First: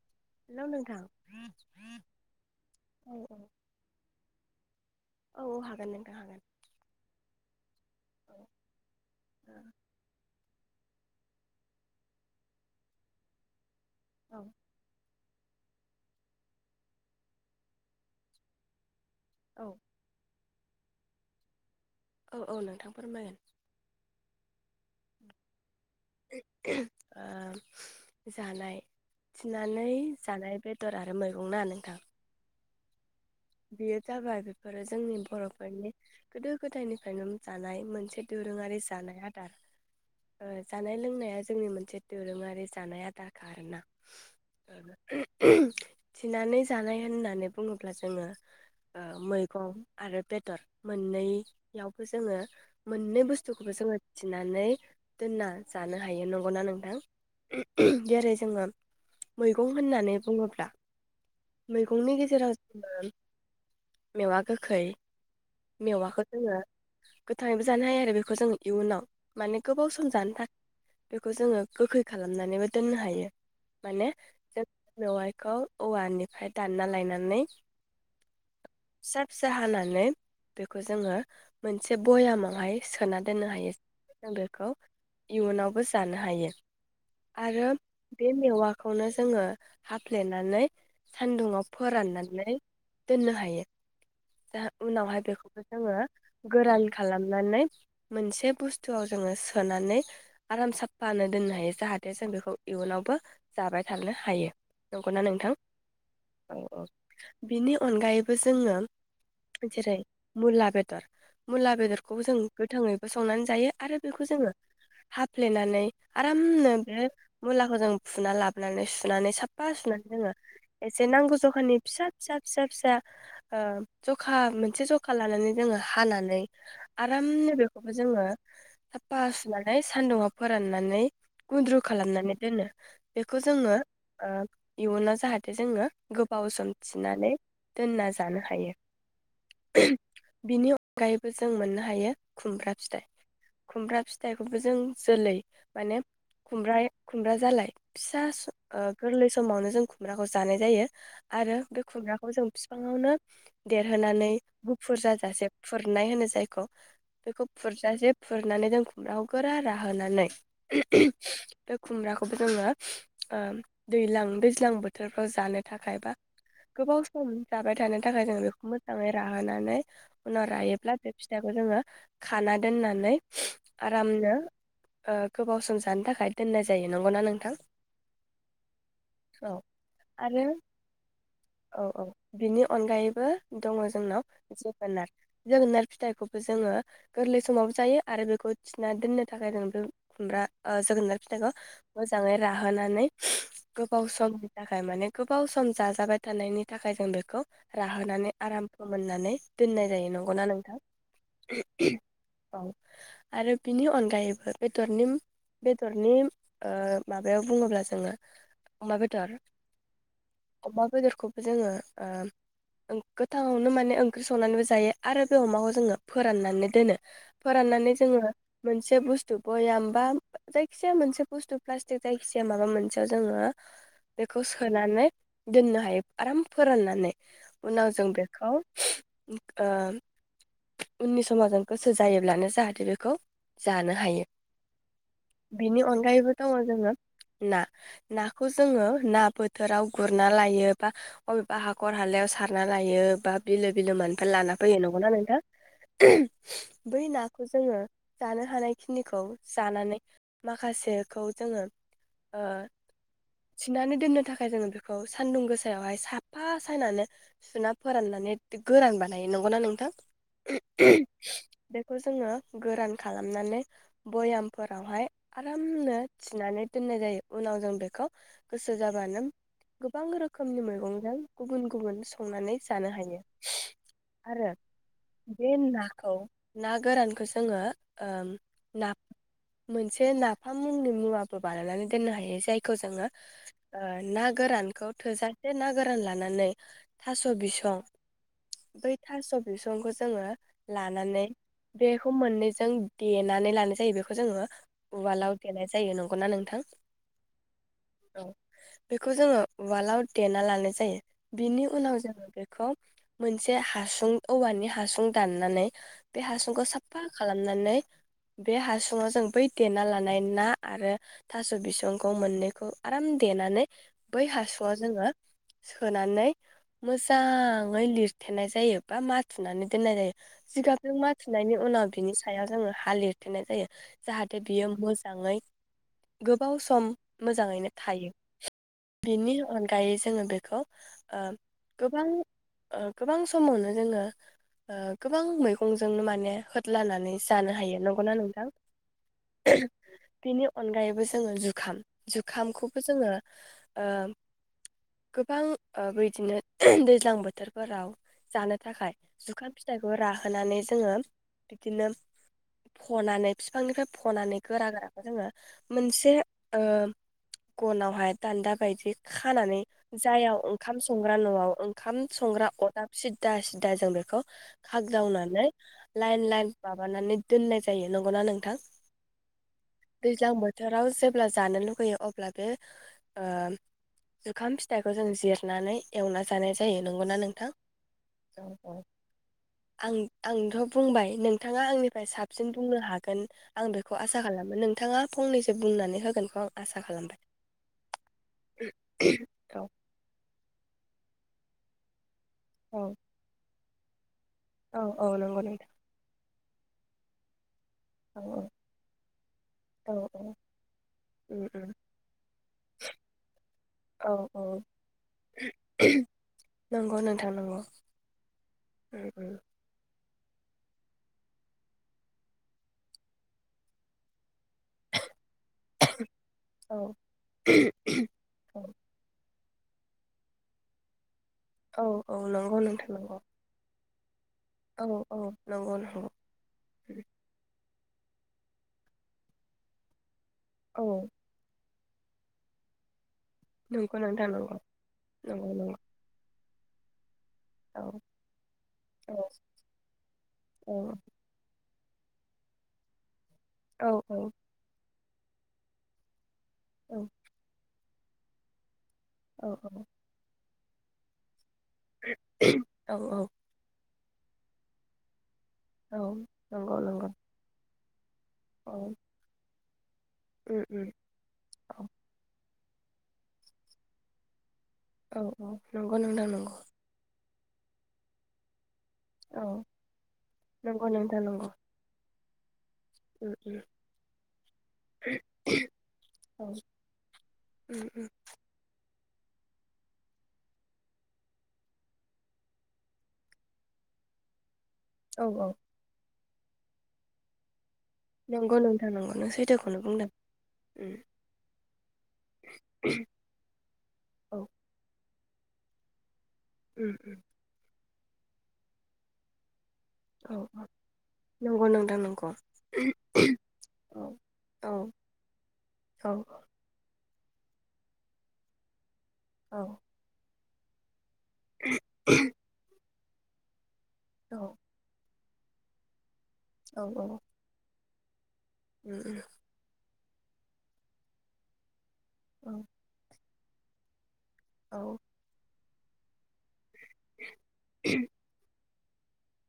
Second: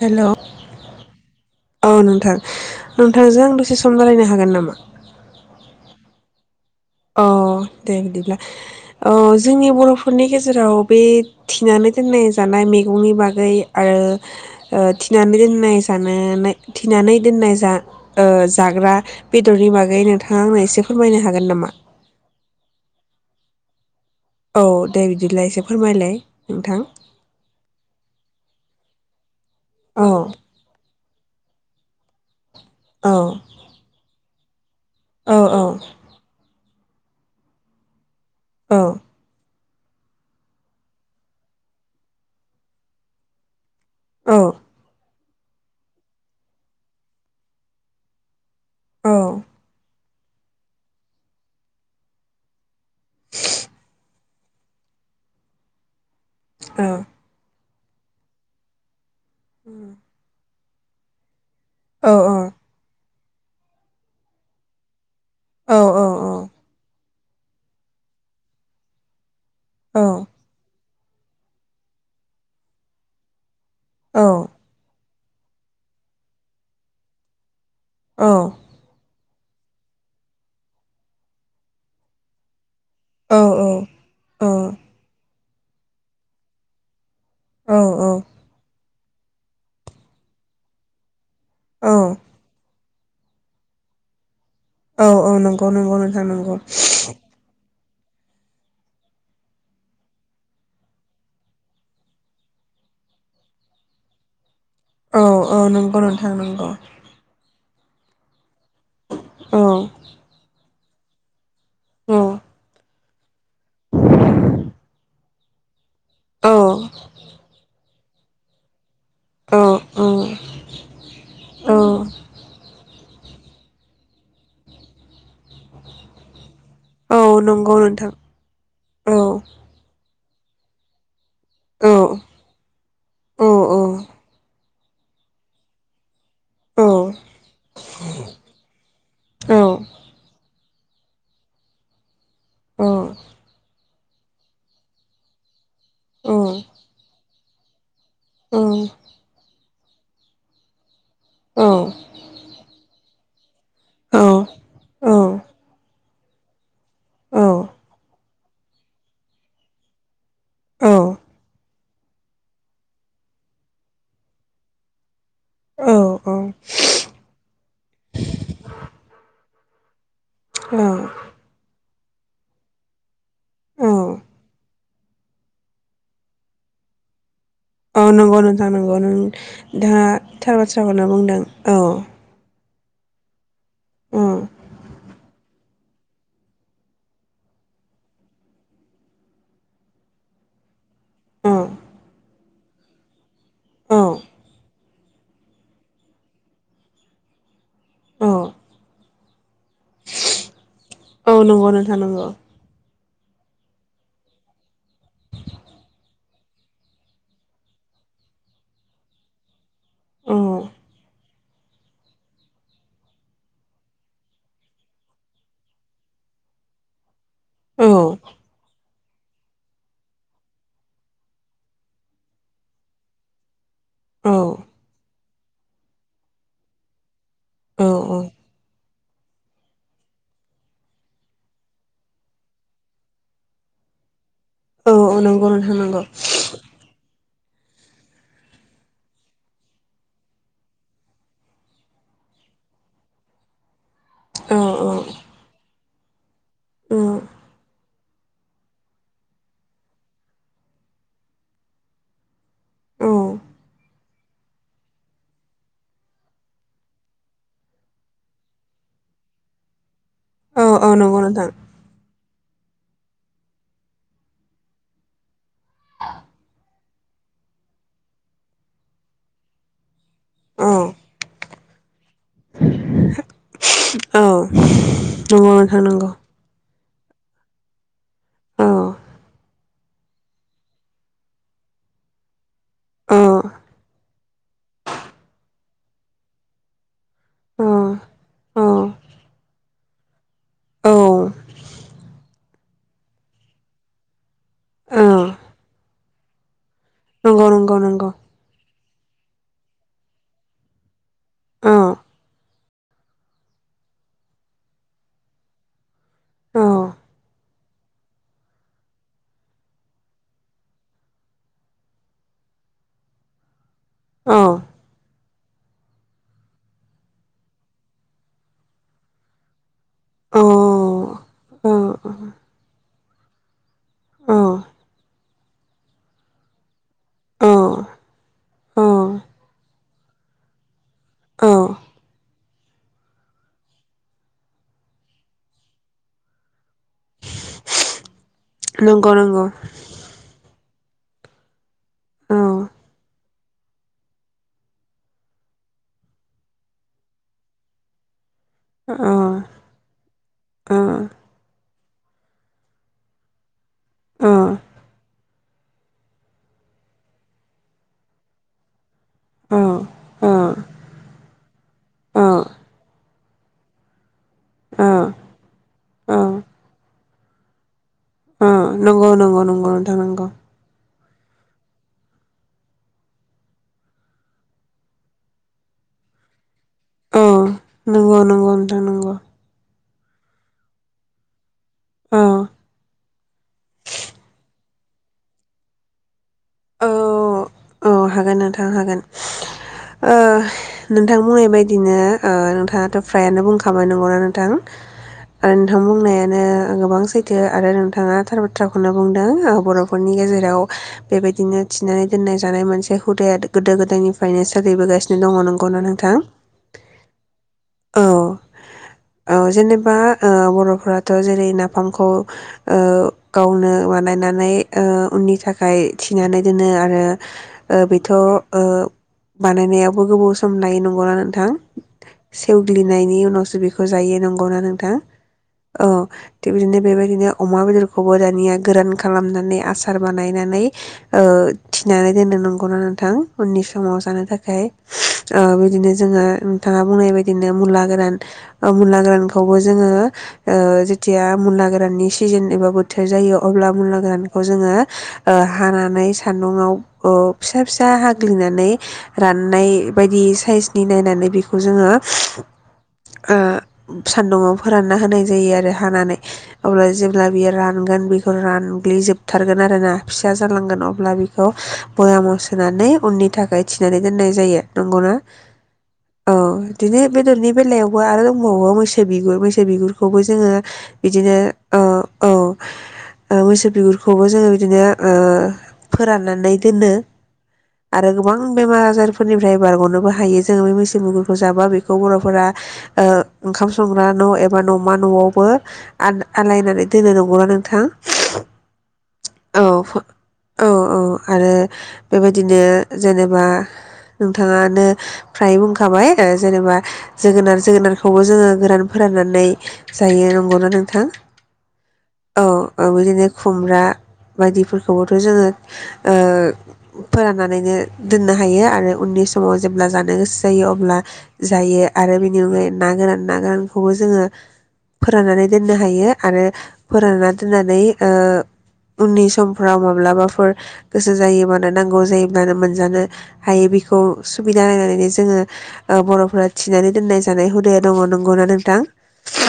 Hello औ नोंथां औ नोंथांजों आं दसे सम रायलायनो हागोन नामा औ औ हागोन नोंथां हागोन अ दे बिदिब्ला औ ओ जोंनि बर'फोरनि गेजेराव बे थिनानै दोननाय जानाय मैगंनि बागै आरो ओ [unintelligible] [unintelligible] दोननाय जानो नाय थिनानै दोननाय जा ओ जाग्रा औ बेदरनि बागै नोंथां [unintelligible] आंनो एसे फोरमायनो हागोन नामा? औ औ नोंथां फोरमायगोन। औ दे बिदिबला एसे फोरमायलाय नोंथां। ओ जानाय थिनानै औ जानाय बेदरा मैगंना नोंथां औ [unintelligible] बेफोरो जोंनि औ बर'फोरनि गोदो गोदायनिफ्रायनो जानाय मोनसे औ दोरोङारि जानाय आदार। ओ जानाय- लोंनाया जोंनि मोनसे दोरोङारि जानाय आदारखा आरोना। औ। थिनानै जानाय होननानै बुङोब्ला जोङो ओ औ मैगं आरो बेदर मोननैयावबो जोङो मोननै बुस्थुखौबो जोङो थिनानै दोनना जानो हायो नंगौना नोंथां? जेरै जोङो मैगं होननानै बुङोब्ला औ मैगंनि औ गेजेराव [unintelligible] मेवा गोखै मेवााखो जोङो गोथाङैबो जानो हायो आरो बेखौ जों इयुनाव माने गोबाव सम जानो [unintelligible] बेखौ जोङो गोखै खालामनानैबो दोननो हायो। माने औ [unintelligible] मेवाइखौ औवानिफ्राय दानना लायनानै औ फिसा- फिसा हानानै बेखौ जोङो मोनसे ब'यामावहाय सोना औ दोननो हायो [inaudible] जों बेखौ इयुनावबो जानो हायो आरो औ बे मेवा खौनो जोङो हाफ्लेनानै सान्दुंङाव औ फोराननानै दोननो हायो [inaudible] औ उनावहाय औ बेखौबो नंगौ नंगौ जोङो नोंथां नंगौ गोरान खालामनानै मोनसे बुस्थुआव जोङो सोनानै आराम सफानो दोननो हायो जाहाथे जों बेखौ इयुनावबो जाबाय थानो हायो नंगौना औ नोंथां? औ नंगौ नोंथां नंगौ बिनि अनगायैबो जोङो औ [unintelligible] जेरै मुला बेद दार मुला औ बेदरखौबो जों गोथाङै संनानै जायो आरो बेखौ जोङो [inaudible] फ्लेनानै औ आरामनो बे मुलाखौ जों फुना लाबोनानै सुनानै साफा औ सुनानै जोङो एसे नांगौ औ जखानि फिसा फिसा [inaudible] ओ जखा मोनसे जखा लानानै जोङो हानानै औ आरामनो नंगौ बेखौबो नोंथां जोङो औ साफा सुनानै सान्दुंङाव फोराननानै गुन्द्रु औ खालामनानै दोनो बेखौ औ जोङो ओ इयुनाव जाहाथे जोङो। पावसोम थिनानै दोनना जानो हायो। बिनि‌ अगायैबो जों मोननो हायो खुमब्रा औ फिथाइ औ खुमब्रा फिथाइखौबो जों जोलै माने खुमब खुमब्रा जालाय। फिसा गोरलै समावनो जों। खुमब्राखौ जानाय जायो। आरो बे खुरग्राखौ। बिफाङावनो देरहोनानै गुफुर जाजासे फुरनाय होनो जायखौ बेखौ फुरजासे फुरनानै जों खुमब्राखौ गोरा राहोनानै बे खुमब्राखौबो जोङो दैज्लां दैज्लां बोथोर। खौ जानो थाखाय बा गोबाव। जाबाय थानो थाखाय जों बेखौ मोजांङै राहोनानै। उनाव रायोब्ला बे फिथाइखौ जोंङो। खाना दोननानै आरामनो ओ गोबाव सम जानो थाखाय दोननाय जायो नंगौना नोंथां। औ नंगौ नोंथां नंगौ दा आरो थार बाथ्राखौनो बुंदों। औ औ बिनि अनगायैबो दंङ औ जोंनाव जोगोनार जोगोनार फिथाइखौबो जोङो गोरलै समावबो जायो आरो बेखौ थिना दोननो थाखाय जों बे खुमब्रा जोगोनार फिथाइखौ औ मोजांङै राहोनानै गोबाव औ समनि थाखाय माने गोबाव सम जाजाबाय थानायनि। थाखाय जों बेखौ राहोनानै औ आराम फोमोननानै दोननाय जायो नंगौना नोंथां। औ नंगौ नोंथां नंगौ। औ आरो बिनि अनगायैबो बेरनि बेदरनि ओ माबायाव बुङोब्ला जोंङो अमा बेदर औ अमा बेदरखौ। जोंङो ओ गोथाङावनो माने ओंख्रि संनानैबो जायो आरो बे अमाखौ जोंङो फोराननानै दोनो औ फोराननानै जोंङो मोनसे बुस्थु भयाम बा जायखिजाया मोनसे बुस्थु प्लास्टिक जायखिजाया माबा मोनसेयाव जोंङो। बेखौ सोनानै। दोन हायो आराम फोराननानै। औ उनाव जों बेखौ। ओ उननि समाव जों गोसो जायोब्लानो जाहाथे बेखौ जानो हायो। औ औ नंगौ नोंथां बिनि नंगौ अनगायैबो दंङ जोंङो। ना नाखौ जोंङो ना बोथोराव गुरना लायो। बा बबेबा हाखर हालायाव सारना लायो बा बिलो बिलो मोन। ओमफ्राय लाना औ फैयो नंगौनाा नोंथां। [unintelligible] औ बै नाखौ जोंङो। जानो हानायखिनिखौ जानानै माखासेखौ जोंङो ओ औ थिन्नानै दोननो थाखाय जोंङो बेखौ सान्दुं गोसा। सायावहाय साफा सायनानै सुना फोराननानै गोरान बानायो नंगौना नोंथां औ औ नंगौ नोंथां बेखौ जोंङो गोरान खालामनानै भयामफोरावहाय आरामनो थिनानै दोननाय जायो उनाव जों बेखौ गोसो जाबानो गोबां रोखोम रोखोमनि औ मैगंजों गुबुन गुबुन संनानै जानो हायो औ आरो बे नंगौ नोंथां नंगौ नाखौ ना गोरानखौ जोङो ओ औ नाब मोनसे नाफाम मुंनि मुवाबो बानायनानै दोननो हायो जायखौ जोंङो औ ओ ना गोरानखौ थोजासे ना गोरान लानानै थास' औ बिसं औ बै थास' बिसंखौ जोंङो लानानै औ बेखौ मोननैजों देनानै लानाय जायो बेखौ जोंङो औ उवालाव देनाय जायो नंगौना नोंथां नंगौ नोंगौ औ बेखौ जोंङो उवालाव देना लानाय जायो बिनि औ उनाव जोङो बेखौ मोनसे हासुं औवानि हासुं दाननानै। औ बेहासुंखौ साफा खालामनानै बे हासुवाव जों बै देना लानाय ना, आरो थास' बिसंखौ मोननैखौ आराम देनानै। बै औ हासुंवाव जोङो सोनानै मोजाङै लिरथेनाय जायो बा माथुनानै दोननाय जायो औ जिगाबजों माथ थुनायनि उनाव बिनि सायाव जोङो हालिर थेनाय जायो औ जाहाथे बियो मोजाङै गोबाव सम औ मोजाङैनो थायो। बेनि अनगायै जोङो बेखौ। ओ औ गोबां। ओ गोबां समावनो जोङो ओ गोबां मैगंजोंनो माने होदलानानै जानो हायो, नंगौना नोंथां? नोंगौ नोंगौ। बेनि अनगायैबो जोङो जुखाम। औ जुखामखौबो जोङो ओ गोबां ओ बिदिनो दैज्लां बोथोरफोराव जानो। थाखाय जुखाम फिथाइखौ राहोनानै जोङो बिदिनो फनानै बिफांनिफ्राय फनानै औ गोरा गोराखौ जोङो मोनसे ओ गनावहाय दान्दाब। बायदिब औ खानानै जायाव औ ओंखाम संग्रा न ओंखाम ओ संग्रा अरदाब सिदा सिदा जों बेखौ ओ खागदावनानै। ओ लाइन लाइन माबानानै दोननाय जायो नंगौना नों अ नोंगौ नोंगौ नोंगौ नोंथां नोंगौ। अब्ला जानो लुुबैयो अब्ला बे ओम जुखाम फिथाइखौ जों जिरनानै एवना जानाय जायो नोंगौना नोंथां। नोंगौ औ नोंगौ औ नोंथां नोंगौ। आं आंथ' बुंबाय, नोंथाङा आंनिफ्राय औ साबसिन बुंनो हागोन आं बेखौ आसा खालामो, नोंथाङा फंनैसो बुंनानै होगोनखौ आं आसा औ खालामबाय। औ हागोन नोंथां हागोन ओ नों नों बुंनाय बायदिनो आ नोंथाङाथ' फ्रायानो बुं खाबाय नांगौना नों थां औ औ नंगौ आरो नोंथां बुंनाया नो गोबां सैथो। आरो नोंथाङा थार उम बाथ्राखौनो बुंदों ओ बर'फोरनि उम गेजेराव बेबायदिनो थिनानै दोननाय जानाय मोन से हुदाया गोदो गोदायनिफ्रायनो सोलिबोगासिनो दङ नंगौना नोंथां? नंगौ नोंथां नंगौ औ उम औ उम जेनेबा ओ बर'फोराथ' जेरै नाफामखौ ओ गावनो बानायन नानै ओ उननि थाखाय थिनानै दोनो आरो ओ बेथ' ओ बानायनायावबो गोबाव सम लायो नंगौ नों थां औ औ नंगौ नोंथां नंगौ सेवग्लिनायनि उनावसो बे खौ जायो नों गौना औ नोंथां औ नंगौ औ नंगौ थिख बिदिनो बेबायदिनो अमा बेदर खौबो दानिया गोरान खालामनानै आसार बा नायनानै औ ओ थिनानै दोनो नं गौना नोंथां? उननि समाव नंगौ जानो नोंथां नंगौ थाखाय आ नंगौ नंगौ बिदिनो जोङो थाङा बुंनायबाय दिनो औ मुला गोरान ओ मुला औ गोरानखौबो जोङो औ ओ जिथिया मुला गो गोराननि सिजोन एबा बोथोर जायो अब्ला औ मुला औ गोरानखौ जोङो ओ हानानै सान्दुंआव औ फो फिसा हाग्लिनानै राननाय औ बायदि साइस नि नायनानै बि खौ जोङो औ औ ओ सान्दुंङआव फोरानना होनाय जायो आरो औ हानानै नंगौ अब्ला नंगौ जेब्ला बियो रां मोनगोन बे औ रानग्लि जोबथारग हागोन आरोना। फिसा उम जालांगोन उम अब्ला बेखौ औ सस होनानै उननि थाखाय थिनानै दोननाय जायो। नंगौना औ औ नंगौ नोंथां औ नंगौ बिनो बेदरनि बेलायावबो आरो दंबावो मोस मैसो बिगुर औ मैसो बिगुरखौबो जोङो नंगौ नोंथां बिदिनो नंगौ उम - औ। उम ओ उम मोसौ बिगुरखौबो जोङो बिदिनो औ फोराननानै उम उम आरो गोबां बेमार बाजारफोरनिफ्राय बारग'नोबो हायो जों बे मैस मुगुरखौ जाबा बेखौ बर'फोरा ओ ओंखाम संग्रा न' एबा बा न'मा औ न'आवबो औ आ आलायनानै दोननो नंगौना नोंथां? नंगौ नोंथांनांगौ नों औ सैथोखौनो बुंदों। औ औ आरो बेबायदिनो जेनेबा औ नोंथाङानो फ्राय बुंखाबाय जेनेबा उम उम जोगोनार जोगोनार जोगोनारखौ बेखौबो जोङो गोरान फोराननानै जायो औ औ नंगौना नोंथां नंगौ नोंथां नंगौ औ औ बिदिनो खुमब्रा औ औ बायदिफोरखौबोथ' जोङो औ ओ फोराननानैनो दोननो हायो आरो उननि समाव औ जेब्ला जानो गोसो जायो अब्ला जायो आरो बेनि अनगायै ना गोरान नाथाय खौबो जोङो औ फोराननानै दोननो हायो आरो औ औ फोरानना दोननानै ओ उम उम उननिस'मफोराव माब्लाबाफोर गोसो जायोबानान नांगौ औ जायोब्लानो मोनजानो। हायो बेखौ। औ सुबिदायनानैनो जोङो। ओ बर'फोराज थिनानै दोननाय जानाय हुदाया दङ नंगौना नोंथां।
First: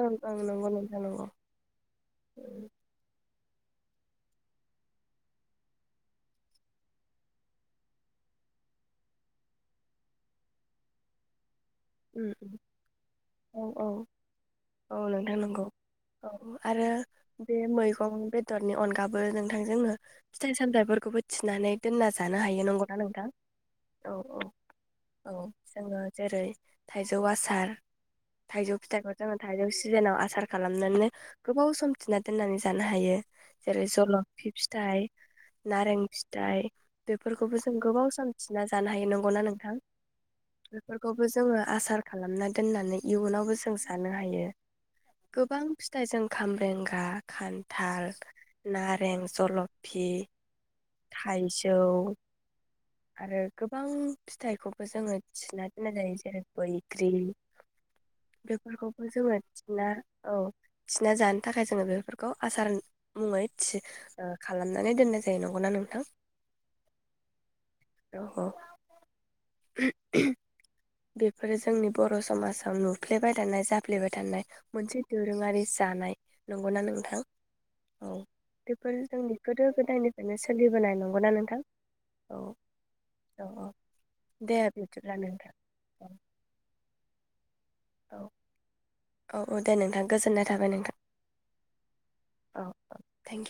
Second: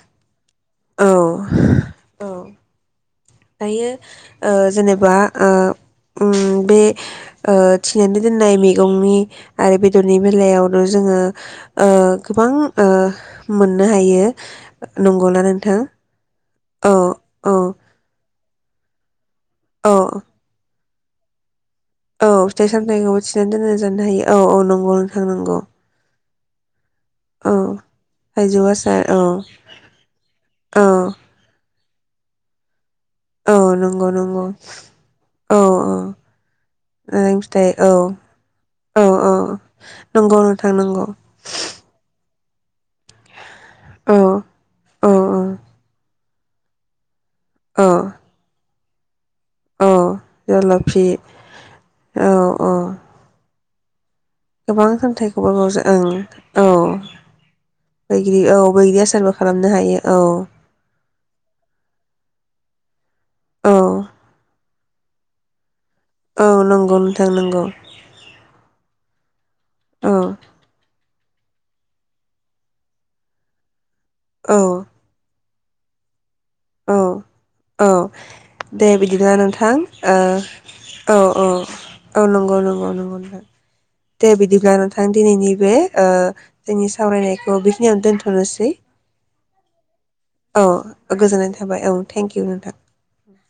ओं ओं नोंगौ नोंथां औ नोंगौ। औ दायो ओ जेनेबा ओ उम बे ओ थिनानै दोननाय मैगंनि आरो बेदरनि बेलायावनो जोङो। ओ उम गोबां उम ओ औ औ मोननो हायो औ नंगौला नंगौ नोंथां। औ आरो औ औ बे मैगं बेदरनि अनगा बो‌ नोंथां औ जोंङो फिथाइ सामथय फोर खौबो थिनानै दोनना औ जानो हायो फिथाइ नंगौना सामथायाइखौबो नोंथां थिनानै दोनना जानो हायो औ औ नंगौ नोंथां औ नंगौ। जोङो जेरै थाइजौ औ आसार थाइजौ आसार फिथाइखौ औ जोङो थाइजौ सिजेनाव आसार औ खालामनानै गोबाव सम थिना दोननानै जा नो हायो। औ जेरै नंगौ नंगौ जलफि फिथाइ, औ औ नारें फिथाइ नारें बेफोरखौबो फिथाइ जों औ गोबाव सम थिना जानो औ हायो औ नोंगौना नोंथां? नंगौ नोंथां नंगौ बेफोरखौबो जोङो खालामना दोननानै इयुनावबोसो जों सानो औ हायो। औ गोबां फिथाइ जों खामब्रेंगा, औ खान्थाल, नारें, औ जलफि, जलफि थाइजौ औ औ आरो गोबां फिथाइखौबो गोबां जोङो खामथायखौबो थिना बावजा दोननाय ओं जायो। जेरै औ बैग्रि बैग्रि औ बैग्रि बेफोरखौबो आसारबो जोङो खालामनो थिना हायो औ थि ना जानो थाखाय जोङो बेफोरखौ आसार मुङै औ थिस ओ खा खालामनानै दोननाय जायो नंगौना नोंथां? औ नोंगौ नोंथां नंगौ। औ औ औ [inaudible] बेफोरो जोंनि बर' समाजाव नुफ्लेबाय थानाय जा सफ्लेबाय थानाय औ मोनसे दोरोङारि जानाय। नंगौना औ नोंथां औ दे बेफोर बिदिब्ला जोंनि गोदो नोंथां गोदायनिफ्रायनो सोलिबोनाय ओ नंगौना औ औ नोंथां औ नंगौ नंगौ नंगौ नोंथां औ दे बिदिब्ला नोंथां दिनैनि बे ओ जोंनि सावरायनाय [unintelligible] बेखिनियावनो दोनथ'नोसै औ औ दे नोंथां गोजोननाय थाबाय नोंथां औ गोजोननाय थाबाय औ थेंक इउ औ नोंथां। Thank you